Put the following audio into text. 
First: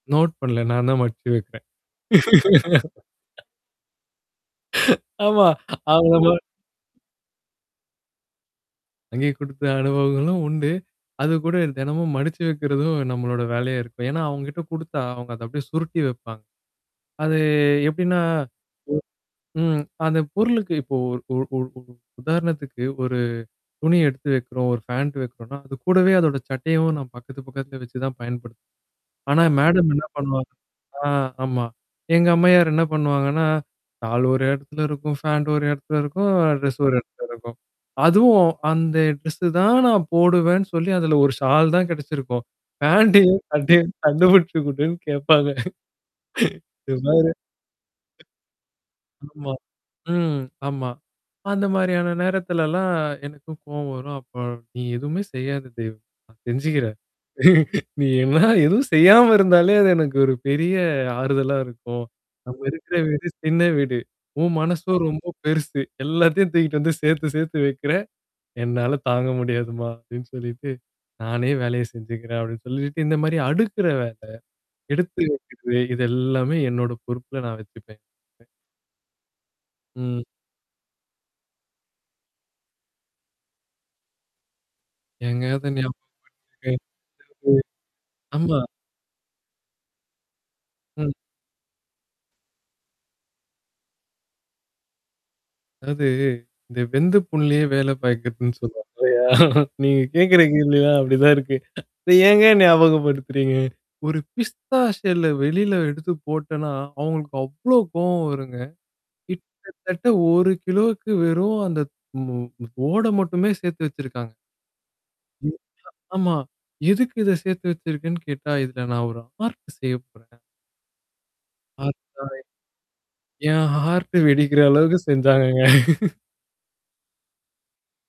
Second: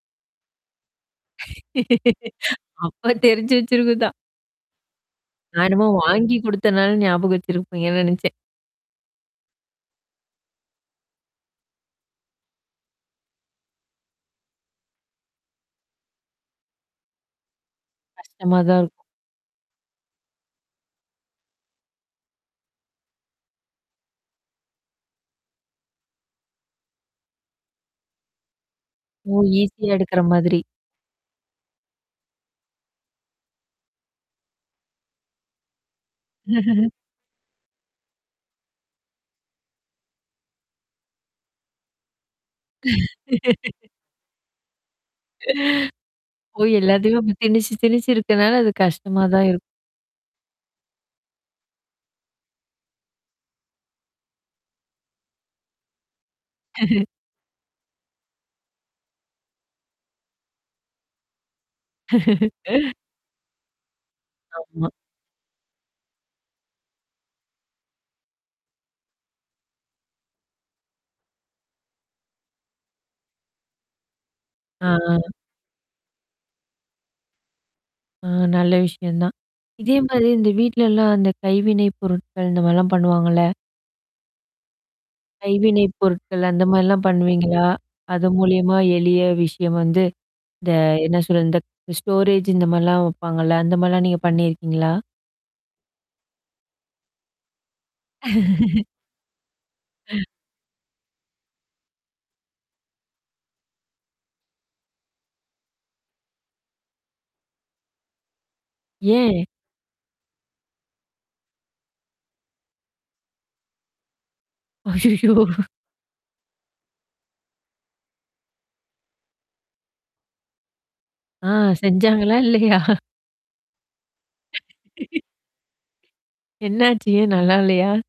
Note பண்ணல. நான் தான் மடிச்சு வைப்பன். அப்பா தெரிஞ்சு வச்சிருக்குதான். ஆமா. நான் என்னமோ அவங்க வாங்கி குடுத்தனால, ஞாபகம் வச்சிருப்பீங்கன்னு நெனைச்சேன். வாங்கி குடுத்த அனுபவங்களும் உண்டு. அது கூட தெனமும் மடிச்சு வைக்கிறதும், நம்மளோட வேலையா இருக்கும். ஏன்னா, அவங்க கிட்ட குடுத்தா, அவங்க அத அப்படியியே சுருட்டி வைப்பாங்க. அது எப்டின்னா? கஷ்டமா தான் இருக்கும். ம். அந்த பொருளுக்கு இப்போ ஒரு ஒ உ உ உதாரணத்துக்கு, ஒரு துணி எடுத்து வைக்கிறோம். ஒரு ஃபேண்ட் வைக்கிறோம்னா, அது கூடவே, அதோட சட்டையவும் நான் பக்கத்து, பக்கத்துல வச்சு தான் பயன்படுத்துவன். ஓ! ஆனா, மேடம் ஈஸியா என்ன எடுக்கற பண்ணுவாங்க மாதிரி. ஆ! ஆமா. எங்க அம்மையார் என்ன பண்ணுவாங்கன்னா? ஷால் ஒரு எடத்துல இருக்கும். ஃபாண்ட் ஒரு எடத்துல இருக்கும். ட்ரெஸ் ஒரு எடத்துல இருக்கும். அதுவும் அந்த ட்ரெஸ் தான், நான் போடுவேன்னு சொல்லி, அதுல ஒரு ஷால் தான் கெடைச்சிருக்கும். ஃபேண்ட்டும், சட்டையும் கண்டுபிடிச்சு குடுன்னு கேப்பாங்க. ஓ! என்ன எல்லாத்தையுமே ஒரு அப்ப திணிச்சு, திணிச்சு இருக்கனால அது கஷ்டமா தான் ஆமா. இருக்கும். ம். ஆமா. அந்த மாரியான நேரத்துலல்லாம், எனக்கும் கோவம் வரும். அப்ப நீ எதுவுமே செய்யாத தெய்வமே! நான் செஞ்சுக்கிறன். நீ என்ன எதுவும் செய்யாம இருந்தாலே அது எனக்கு ஒரு பெரிய ஆறுதலா இருக்கும். நம்ம இருக்கிற வீடு, சின்ன வீடு. உன் ஆமா. மனசோ ரொம்போ பெருசு. எல்லாத்தையும் தூக்கிட்டு வந்து சேத்து சேத்து வைக்கிறே! என்னால தாங்க முடியாதுமா! அப்டின்னு சொல்லிட்டு, நானே வேலைய செஞ்சுக்கிறன், அப்டின்னு சொல்லிட்டு இந்த மாரி அடுக்குற வேல, ஆஹ், எடுத்து ஹ. வைக்கிறது இத எல்லாமே என்னோட பொறுப்புல நான் வச்சுப்பன். அ நல்ல விஷயம் தான். இதே ம். மாரி, இந்த வீட்லல்லாம் அந்த கைவினை பொருட்கள் இந்த மாரிலாம் பண்ணுவாங்கல்ல? ஏங்க, அத கைவினை நியாபக பொருட்கள் அந்த படுத்துரீங்க மாரிலாம் ம். பண்ணுவீங்களா? அது ஆமா. மூலியமா எளிய விஷயம் வந்து இந்த ம். என்ன சொல்றது! இந்த ஸ்டோரேஜ் இந்த மாரிலாம் வைப்பாங்கல்ல? அந்த மாரிலாம் நீங்க பண்ணியிருக்கீங்களா? அதாது, இந்த வெந்த புண்ணுலயே வேல பாயிக்கிறதுன்னு சொல்லுவாங்க இல்லையா? நீங்க கேட்கிற கேள்விலாம், அப்படிதான் இருக்கு. அத ஏங்க ஞாபகப்படுத்துறீங்க? ஒரு பிஸ்தா ஷெல்ல வெளில எடுத்து போட்டோன்னா, அவங்களுக்கு அவ்ளோ கோவம் வருங்க. ஏன்? கிட்டத்தட்ட ஒரு கிலோக்கு வெறும் அந்த ம் மு ஓட மட்டுமே சேர்த்து வச்சிருக்காங்க. ம். ஐயையோ! ஆமா. எதுக்கு இத சேர்த்து வச்சிருக்கன்னு கேட்டா, இதில நான் ஒரு ஆர்ட் செய்ய போறேன். ஆஹ்! ஆர்ட்டா? செஞ்சாங்களா, இல்லையா? என் ஹார்ட்டு வெடிக்கிற அளவுக்கு செஞ்சாங்கங்க. என்னாச்சி? ஏன், நல்லா இல்லையா?